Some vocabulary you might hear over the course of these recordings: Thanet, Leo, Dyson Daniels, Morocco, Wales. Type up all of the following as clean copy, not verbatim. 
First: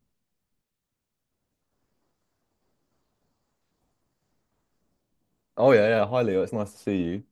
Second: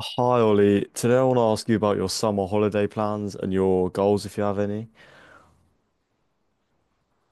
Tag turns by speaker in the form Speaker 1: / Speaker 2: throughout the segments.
Speaker 1: Hi Ollie, today I want to ask you about your summer holiday plans and your goals if you have any.
Speaker 2: Oh yeah, yeah. Hi Leo, it's nice to see you.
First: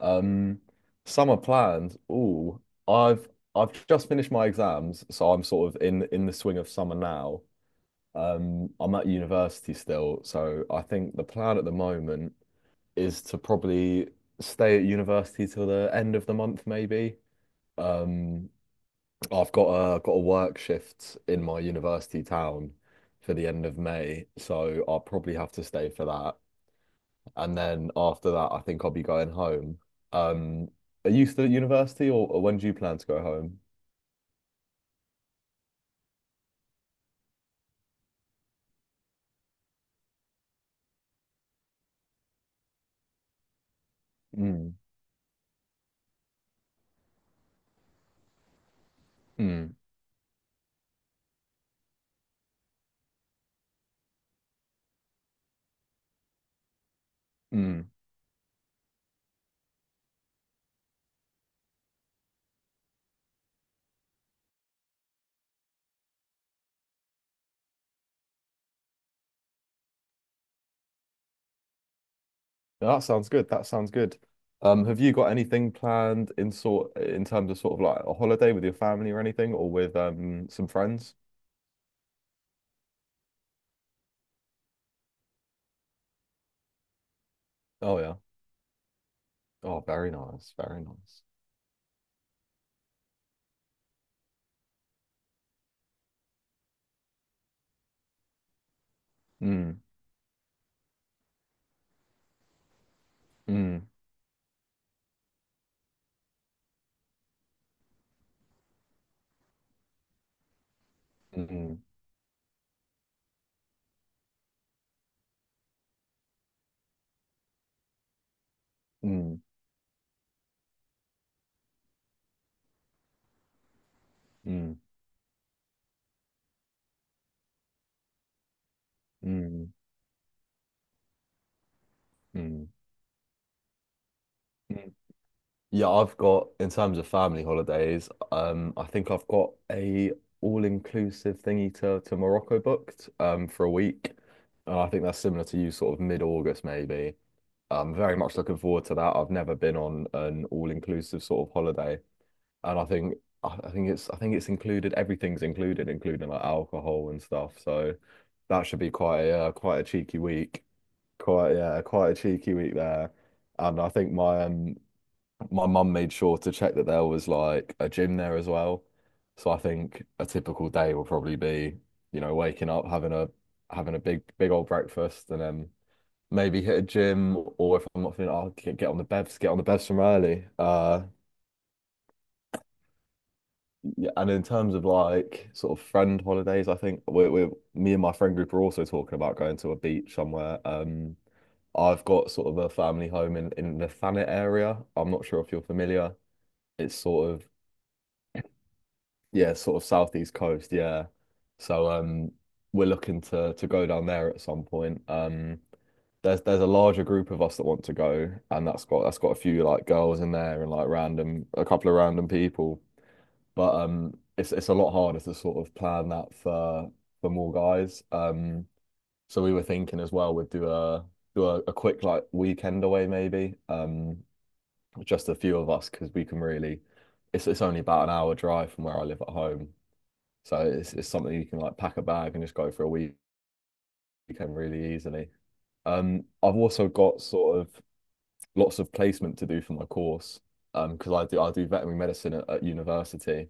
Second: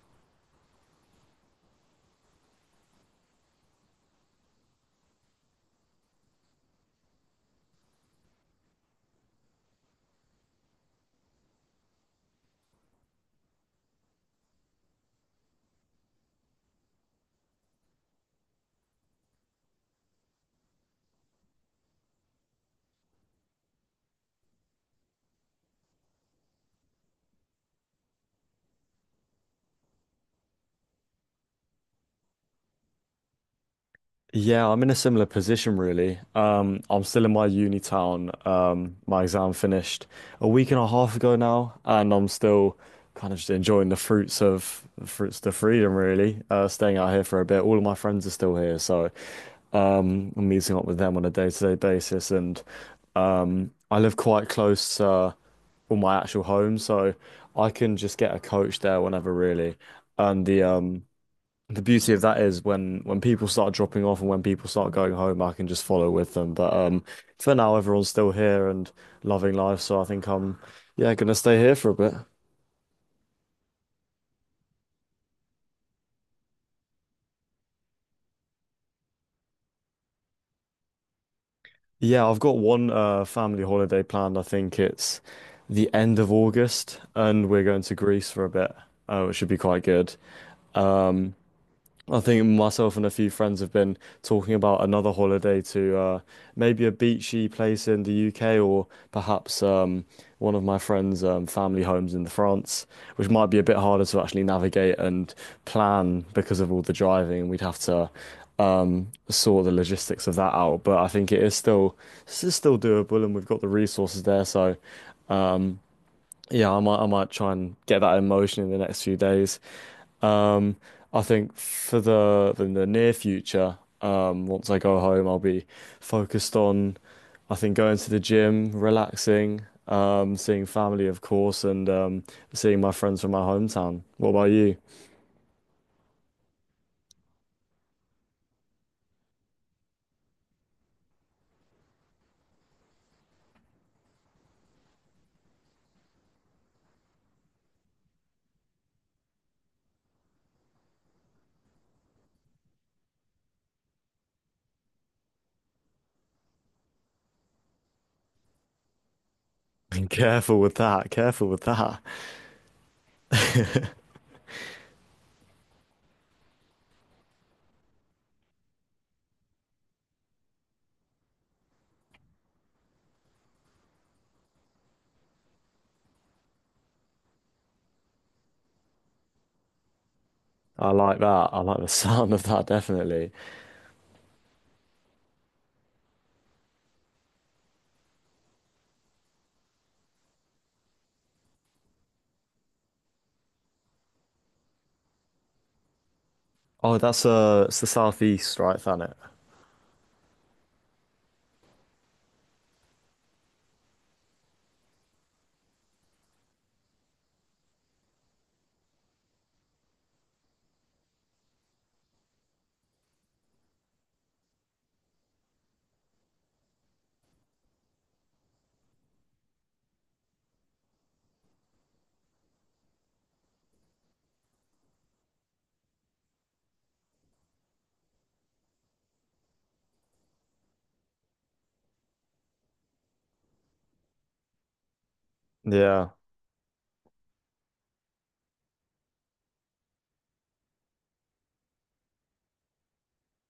Speaker 2: Um, Summer plans. Oh, I've I've just finished my exams, so I'm sort of in the swing of summer now. I'm at university still, so I think the plan at the moment is to probably stay at university till the end of the month, maybe. Um, I've got a work shift in my university town for the end of May, so I'll probably have to stay for that and then after that, I think I'll be going home. Um, are you still at university, or when do you plan to go home?
Speaker 1: Yeah, I'm in a similar position really. I'm still in my uni town. My exam finished a week and a half ago now, and I'm still kind of just enjoying the fruits
Speaker 2: Mm,
Speaker 1: of freedom really. Staying out here for a bit. All of my friends are still here, so
Speaker 2: mm,
Speaker 1: I'm meeting up with them on a day-to-day basis, and I live quite close to well, my actual home, so I
Speaker 2: mm.
Speaker 1: can just get a coach there whenever, really. And the beauty of that is when people start dropping off and when people start going home, I can just follow with them. But for now, everyone's still here and loving life, so I think I'm yeah gonna stay here for a bit.
Speaker 2: Yeah, that sounds good. That sounds good. Have you got anything planned in sort in terms of sort of like a holiday with your family or anything, or with some friends?
Speaker 1: Yeah, I've got one family holiday planned. I think it's the end of August, and we're going to
Speaker 2: Oh yeah.
Speaker 1: Greece for a bit, which should be
Speaker 2: Oh,
Speaker 1: quite
Speaker 2: very
Speaker 1: good.
Speaker 2: nice. Very nice.
Speaker 1: Um, I think myself and a few friends have been talking about another holiday to maybe a beachy place in the UK, or perhaps
Speaker 2: Mm,
Speaker 1: one of my friends' family homes in France, which might be a bit
Speaker 2: mm,
Speaker 1: harder to actually navigate and plan because of all the driving. We'd have to sort the logistics of that out, but I think it is
Speaker 2: mm,
Speaker 1: still this is still doable, and we've got the resources there. So um, yeah, I might try and get that in motion in the next few
Speaker 2: mm,
Speaker 1: days. Um, I think for the near future, once
Speaker 2: mm,
Speaker 1: I go home, I'll be focused on I think going to the gym, relaxing,
Speaker 2: mm,
Speaker 1: seeing family, of course, and
Speaker 2: mm,
Speaker 1: seeing my friends from my hometown. What about you?
Speaker 2: mm. Yeah, I've got, in terms of family holidays, I think I've got a all-inclusive thingy to Morocco booked for a week. And I think that's similar to you, sort of mid-August maybe. I'm very much looking forward to that. I've never been on an all-inclusive sort of holiday, and I think it's included. Everything's included, including like alcohol and stuff. So that should be quite a quite a cheeky
Speaker 1: Careful
Speaker 2: week.
Speaker 1: with that. Careful
Speaker 2: Quite
Speaker 1: with
Speaker 2: yeah,
Speaker 1: that.
Speaker 2: quite a cheeky week there. And I think my mum made sure to check that there was like a gym there as well. So I think a typical day will probably be, you know, waking up, having a big old breakfast and then maybe hit a gym or if I'm not feeling, I'll get on the bevs, get on the bevs from early.
Speaker 1: I like that. I like the sound of that, definitely.
Speaker 2: Yeah, and in terms of like sort of friend holidays, we're me and my friend group are also talking about going to a beach somewhere. I've got sort of a family home in the Thanet area. I'm not sure if you're familiar. It's
Speaker 1: Oh, that's
Speaker 2: sort of
Speaker 1: it's the southeast, right, Thanet?
Speaker 2: yeah, sort of southeast coast, yeah. So we're looking to go down there at some point. There's a larger group of us that want to go and that's got a few like girls in there and like random a couple of random people. But it's a lot harder to sort of plan that for more guys. So we were thinking as well we'd do a quick like weekend away maybe. Just a few of us because we can really it's only about an hour drive from where I live at home. So it's something you can like pack a bag and just go for a weekend really easily.
Speaker 1: Yeah.
Speaker 2: I've also got sort of lots of placement to do for my course because I do veterinary medicine at university.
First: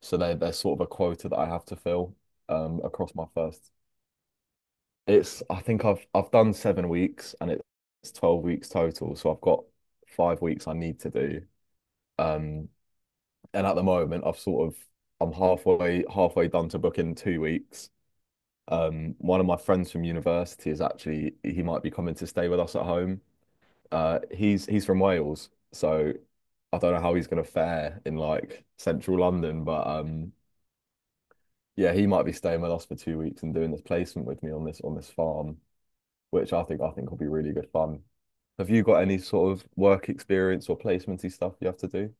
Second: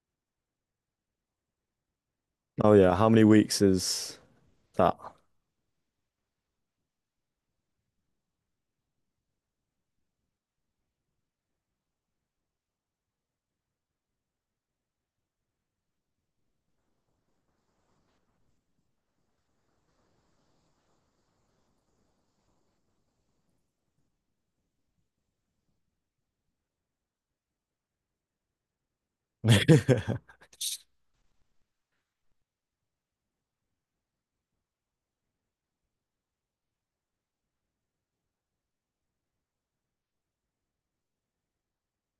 Speaker 2: So there's sort of a quota that I have to fill
Speaker 1: Oh, yeah. How
Speaker 2: across
Speaker 1: many
Speaker 2: my
Speaker 1: weeks
Speaker 2: first.
Speaker 1: is that?
Speaker 2: It's I think I've done 7 weeks and it's 12 weeks total. So I've got 5 weeks I need to do. Um, and at the moment I've sort of I'm halfway done to book in 2 weeks. One of my friends from university is actually he might be coming to stay with us at home. He's from Wales, so I don't know how he's gonna fare in like central London, but yeah, he might be staying with us for 2 weeks and doing this placement with me on this farm, which I think will be really good fun. Have you got any sort of work experience or placementy stuff you have to do?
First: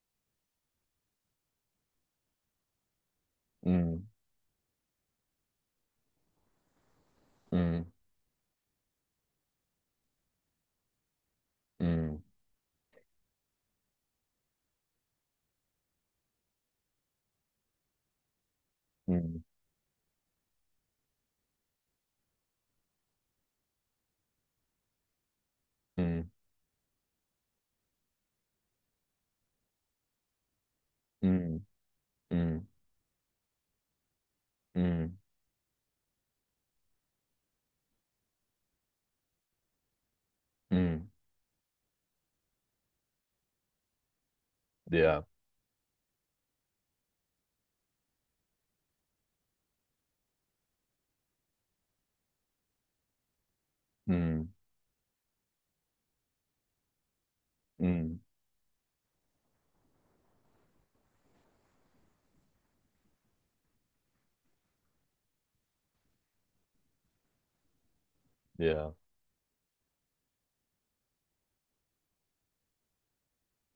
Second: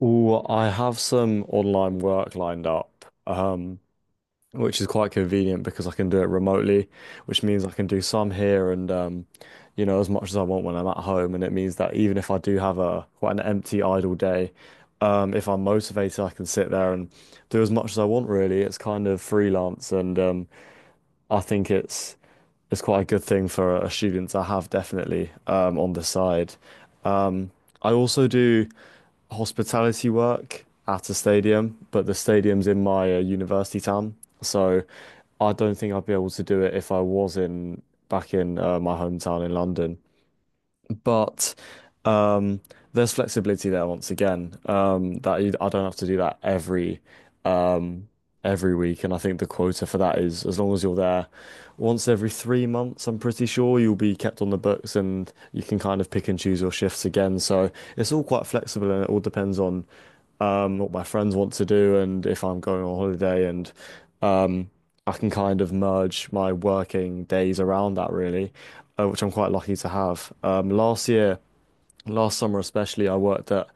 Speaker 1: Oh, I have some online work lined up,
Speaker 2: Mm,
Speaker 1: which is quite convenient because I can do it remotely, which means I
Speaker 2: mm,
Speaker 1: can do some here and you know, as much as I want when I'm at home. And it means that even
Speaker 2: mm,
Speaker 1: if I do have a quite an empty, idle day, if I'm motivated, I can sit there and do as much as I want, really. It's kind of
Speaker 2: mm,
Speaker 1: freelance and I think it's quite a good thing for a student to have definitely on the
Speaker 2: mm,
Speaker 1: side. Um, I also do hospitality work at a
Speaker 2: mm,
Speaker 1: stadium, but the stadium's
Speaker 2: mm,
Speaker 1: in my university town,
Speaker 2: mm,
Speaker 1: so
Speaker 2: mm.
Speaker 1: I don't think I'd be able to do it if I was in back in my hometown in London,
Speaker 2: Mm.
Speaker 1: but um, there's flexibility there once again.
Speaker 2: Yeah.
Speaker 1: I don't have to do that um, every week, and I think the quota for that is as long as you're there once every 3 months. I'm pretty sure you'll be kept
Speaker 2: Mm,
Speaker 1: on the books, and you can kind of pick and choose your shifts again. So it's
Speaker 2: mm,
Speaker 1: all quite flexible, and it all depends on what my friends want to do and if I'm going on holiday, and um, I can kind of merge my working days around that really,
Speaker 2: yeah.
Speaker 1: which I'm quite lucky to have. Last summer especially, I worked at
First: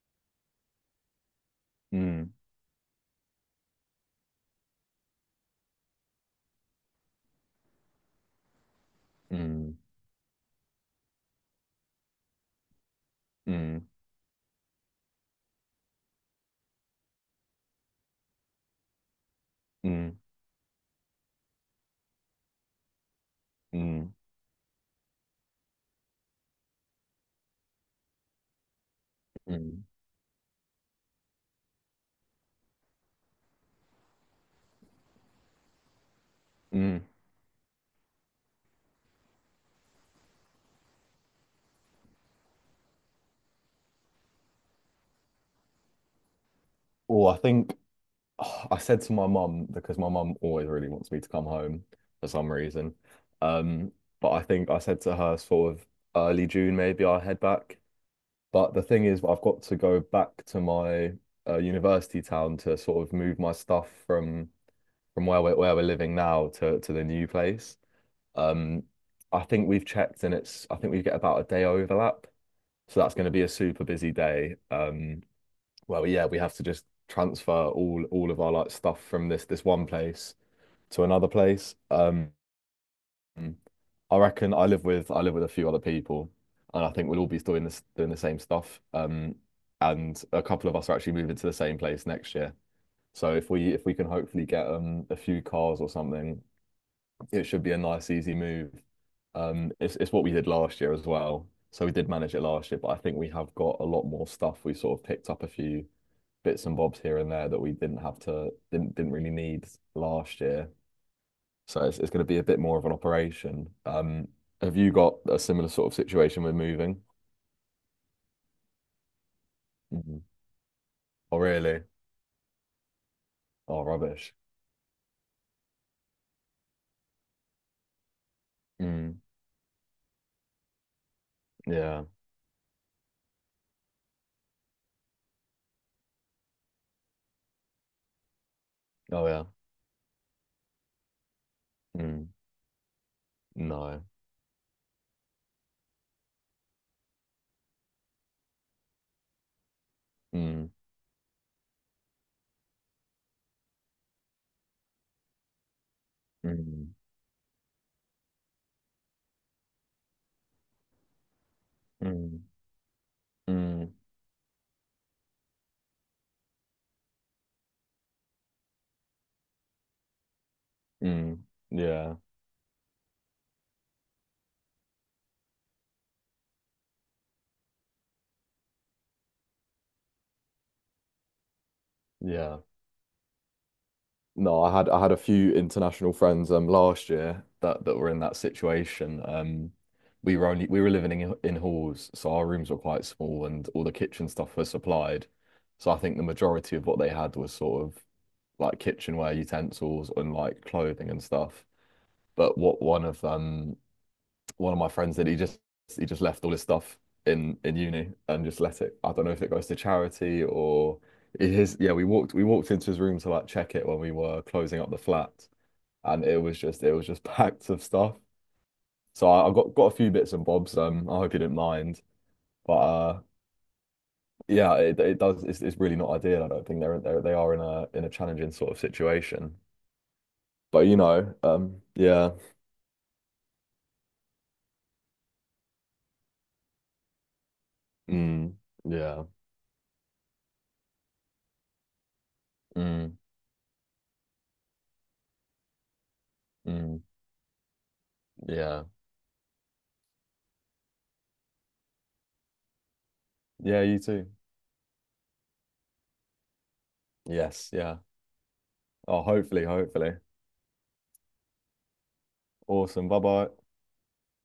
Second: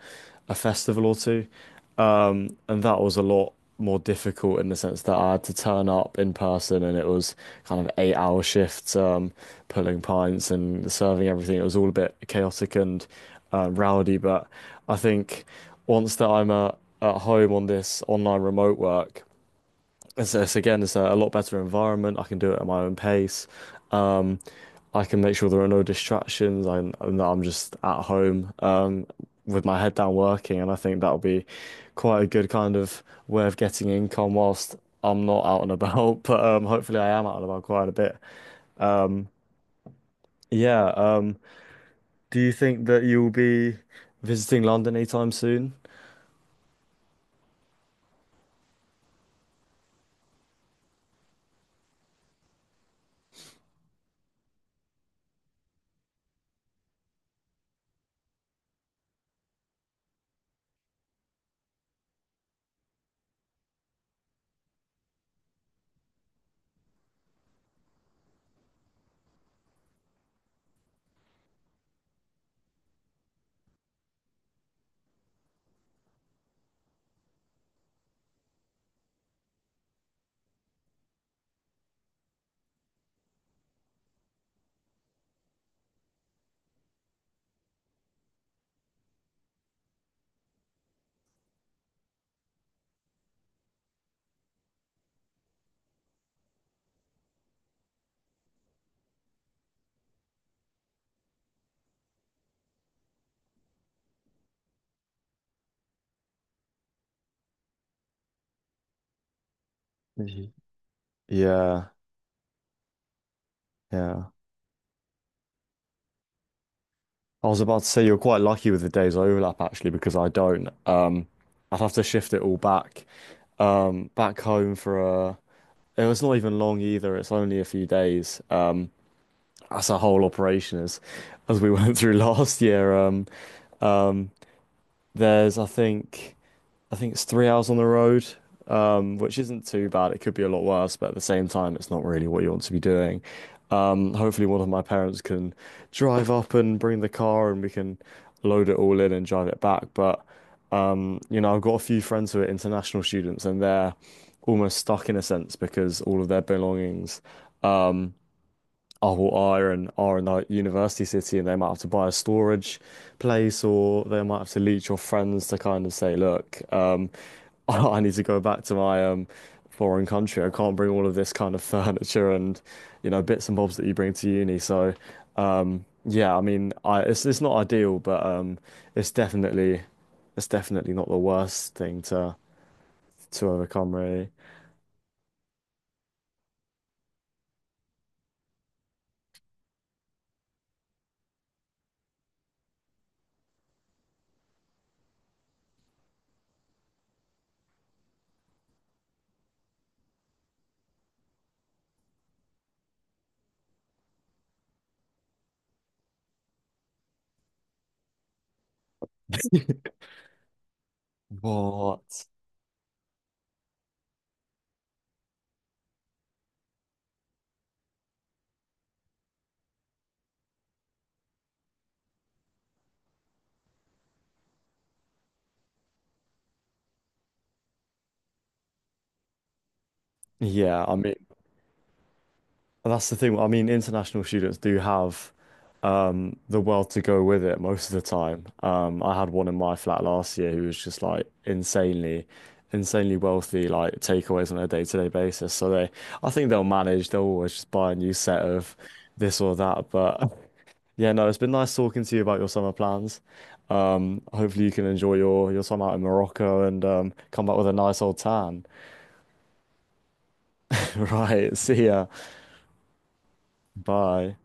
Speaker 1: a festival or two,
Speaker 2: Mm,
Speaker 1: and that was a lot more difficult in the sense that I had to turn up in person, and it was kind of eight-hour shifts,
Speaker 2: mm,
Speaker 1: pulling pints and serving everything. It was all a bit chaotic and
Speaker 2: mm,
Speaker 1: rowdy, but I think once that I'm at home on this online remote work.
Speaker 2: mm,
Speaker 1: It's again, it's a lot better environment. I can do it at my own pace.
Speaker 2: mm,
Speaker 1: Um, I can make sure there are no distractions. And that I'm just at home with my
Speaker 2: mm,
Speaker 1: head down working, and I think that'll be quite a good kind of way of getting income whilst I'm not out and about. But hopefully,
Speaker 2: mm.
Speaker 1: I am out and about quite a bit. Yeah. Do you think that you'll be visiting London anytime soon?
Speaker 2: Oh, I think I said to my mum because my mum always really wants me to come home for some reason. Um, but I think I said to her sort of early June maybe I'll head back. But the thing is, I've got to go back to my university town to sort of move my stuff from where we're living now to the new place. Um, I think we've checked and it's I think we get about a day overlap. So that's going to be a super busy day. Well, yeah, we have to just transfer all of our like stuff from this one place to another place. I reckon I live with a few other people, and I think we'll all be doing the same stuff. And a couple of us are actually moving to the same place next year. So if we can hopefully get a few cars or something it should be a nice, easy move. It's what we did last year as well. So we did manage it last year, but I think we have got a lot more stuff. We sort of picked up a few bits and bobs here and there that we didn't have to didn't really need last
Speaker 1: Mhm.
Speaker 2: year. So
Speaker 1: Yeah.
Speaker 2: it's going to be a bit more of an operation.
Speaker 1: Yeah.
Speaker 2: Have you got a similar sort of situation with moving?
Speaker 1: I was about to say you're quite lucky with the days overlap actually because
Speaker 2: Mm.
Speaker 1: I don't.
Speaker 2: Oh,
Speaker 1: I'd
Speaker 2: really?
Speaker 1: have to shift it all back
Speaker 2: Oh, rubbish.
Speaker 1: back home for a. It was not even long either. It's only a few days.
Speaker 2: Mm.
Speaker 1: That's a whole operation as we went
Speaker 2: Yeah.
Speaker 1: through last year. Um, there's I think. I think it's 3 hours on the road,
Speaker 2: Oh,
Speaker 1: which
Speaker 2: yeah.
Speaker 1: isn't too bad. It could be a lot worse, but at the same time, it's not
Speaker 2: Mm.
Speaker 1: really what you want to be doing.
Speaker 2: No.
Speaker 1: Hopefully, one of my parents can drive up and bring the car, and we can load it all in and drive it back. But
Speaker 2: Mm.
Speaker 1: you know, I've got a few friends who are international students, and they're almost stuck in a sense because all of their
Speaker 2: Mm.
Speaker 1: belongings. um, oh, well, are in a university city, and they might have to buy a
Speaker 2: Mm.
Speaker 1: storage place,
Speaker 2: Mm.
Speaker 1: or they might have to leech your friends to kind of say, look, I need to go back to my foreign country. I can't bring all of this
Speaker 2: Mm.
Speaker 1: kind of
Speaker 2: Yeah.
Speaker 1: furniture and you know bits and bobs that you bring to uni. So, yeah, I mean, I it's not ideal, but it's definitely it's definitely not the worst thing to
Speaker 2: Yeah.
Speaker 1: overcome, really.
Speaker 2: No, I had a few international friends last year that were in that situation. We were living in halls, so our rooms were quite small, and all the kitchen stuff was supplied. So I think the majority of what they had was sort of like kitchenware utensils and like clothing and stuff. But what one of my friends did, he just left all his stuff in uni and just let it. I don't know if it goes to charity or. His, yeah,
Speaker 1: What?
Speaker 2: we walked into his room to like check it when we were closing up the flat, and it was just packed of stuff. So I got a few bits and bobs. I hope you didn't mind, but yeah, it does. It's really not ideal. I don't think they are in a challenging sort of situation. But
Speaker 1: Yeah, I
Speaker 2: you
Speaker 1: mean.
Speaker 2: know,
Speaker 1: And that's the thing. I mean, international students do have the world to go with it most of the time.
Speaker 2: mm,
Speaker 1: I
Speaker 2: yeah,
Speaker 1: had one in my flat last year who was just like insanely
Speaker 2: mm,
Speaker 1: wealthy, like takeaways on a day-to-day basis. So they, I think they'll
Speaker 2: mm,
Speaker 1: manage. They'll always just buy a new set of
Speaker 2: yeah,
Speaker 1: this or that. But yeah, no, it's been nice talking to you about your summer plans.
Speaker 2: yeah. You too.
Speaker 1: Hopefully you can enjoy your time out in Morocco and come back with
Speaker 2: Yes,
Speaker 1: a
Speaker 2: yeah.
Speaker 1: nice old tan.
Speaker 2: Oh, hopefully, hopefully.
Speaker 1: Right. See ya.
Speaker 2: Awesome. Bye bye.
Speaker 1: Bye.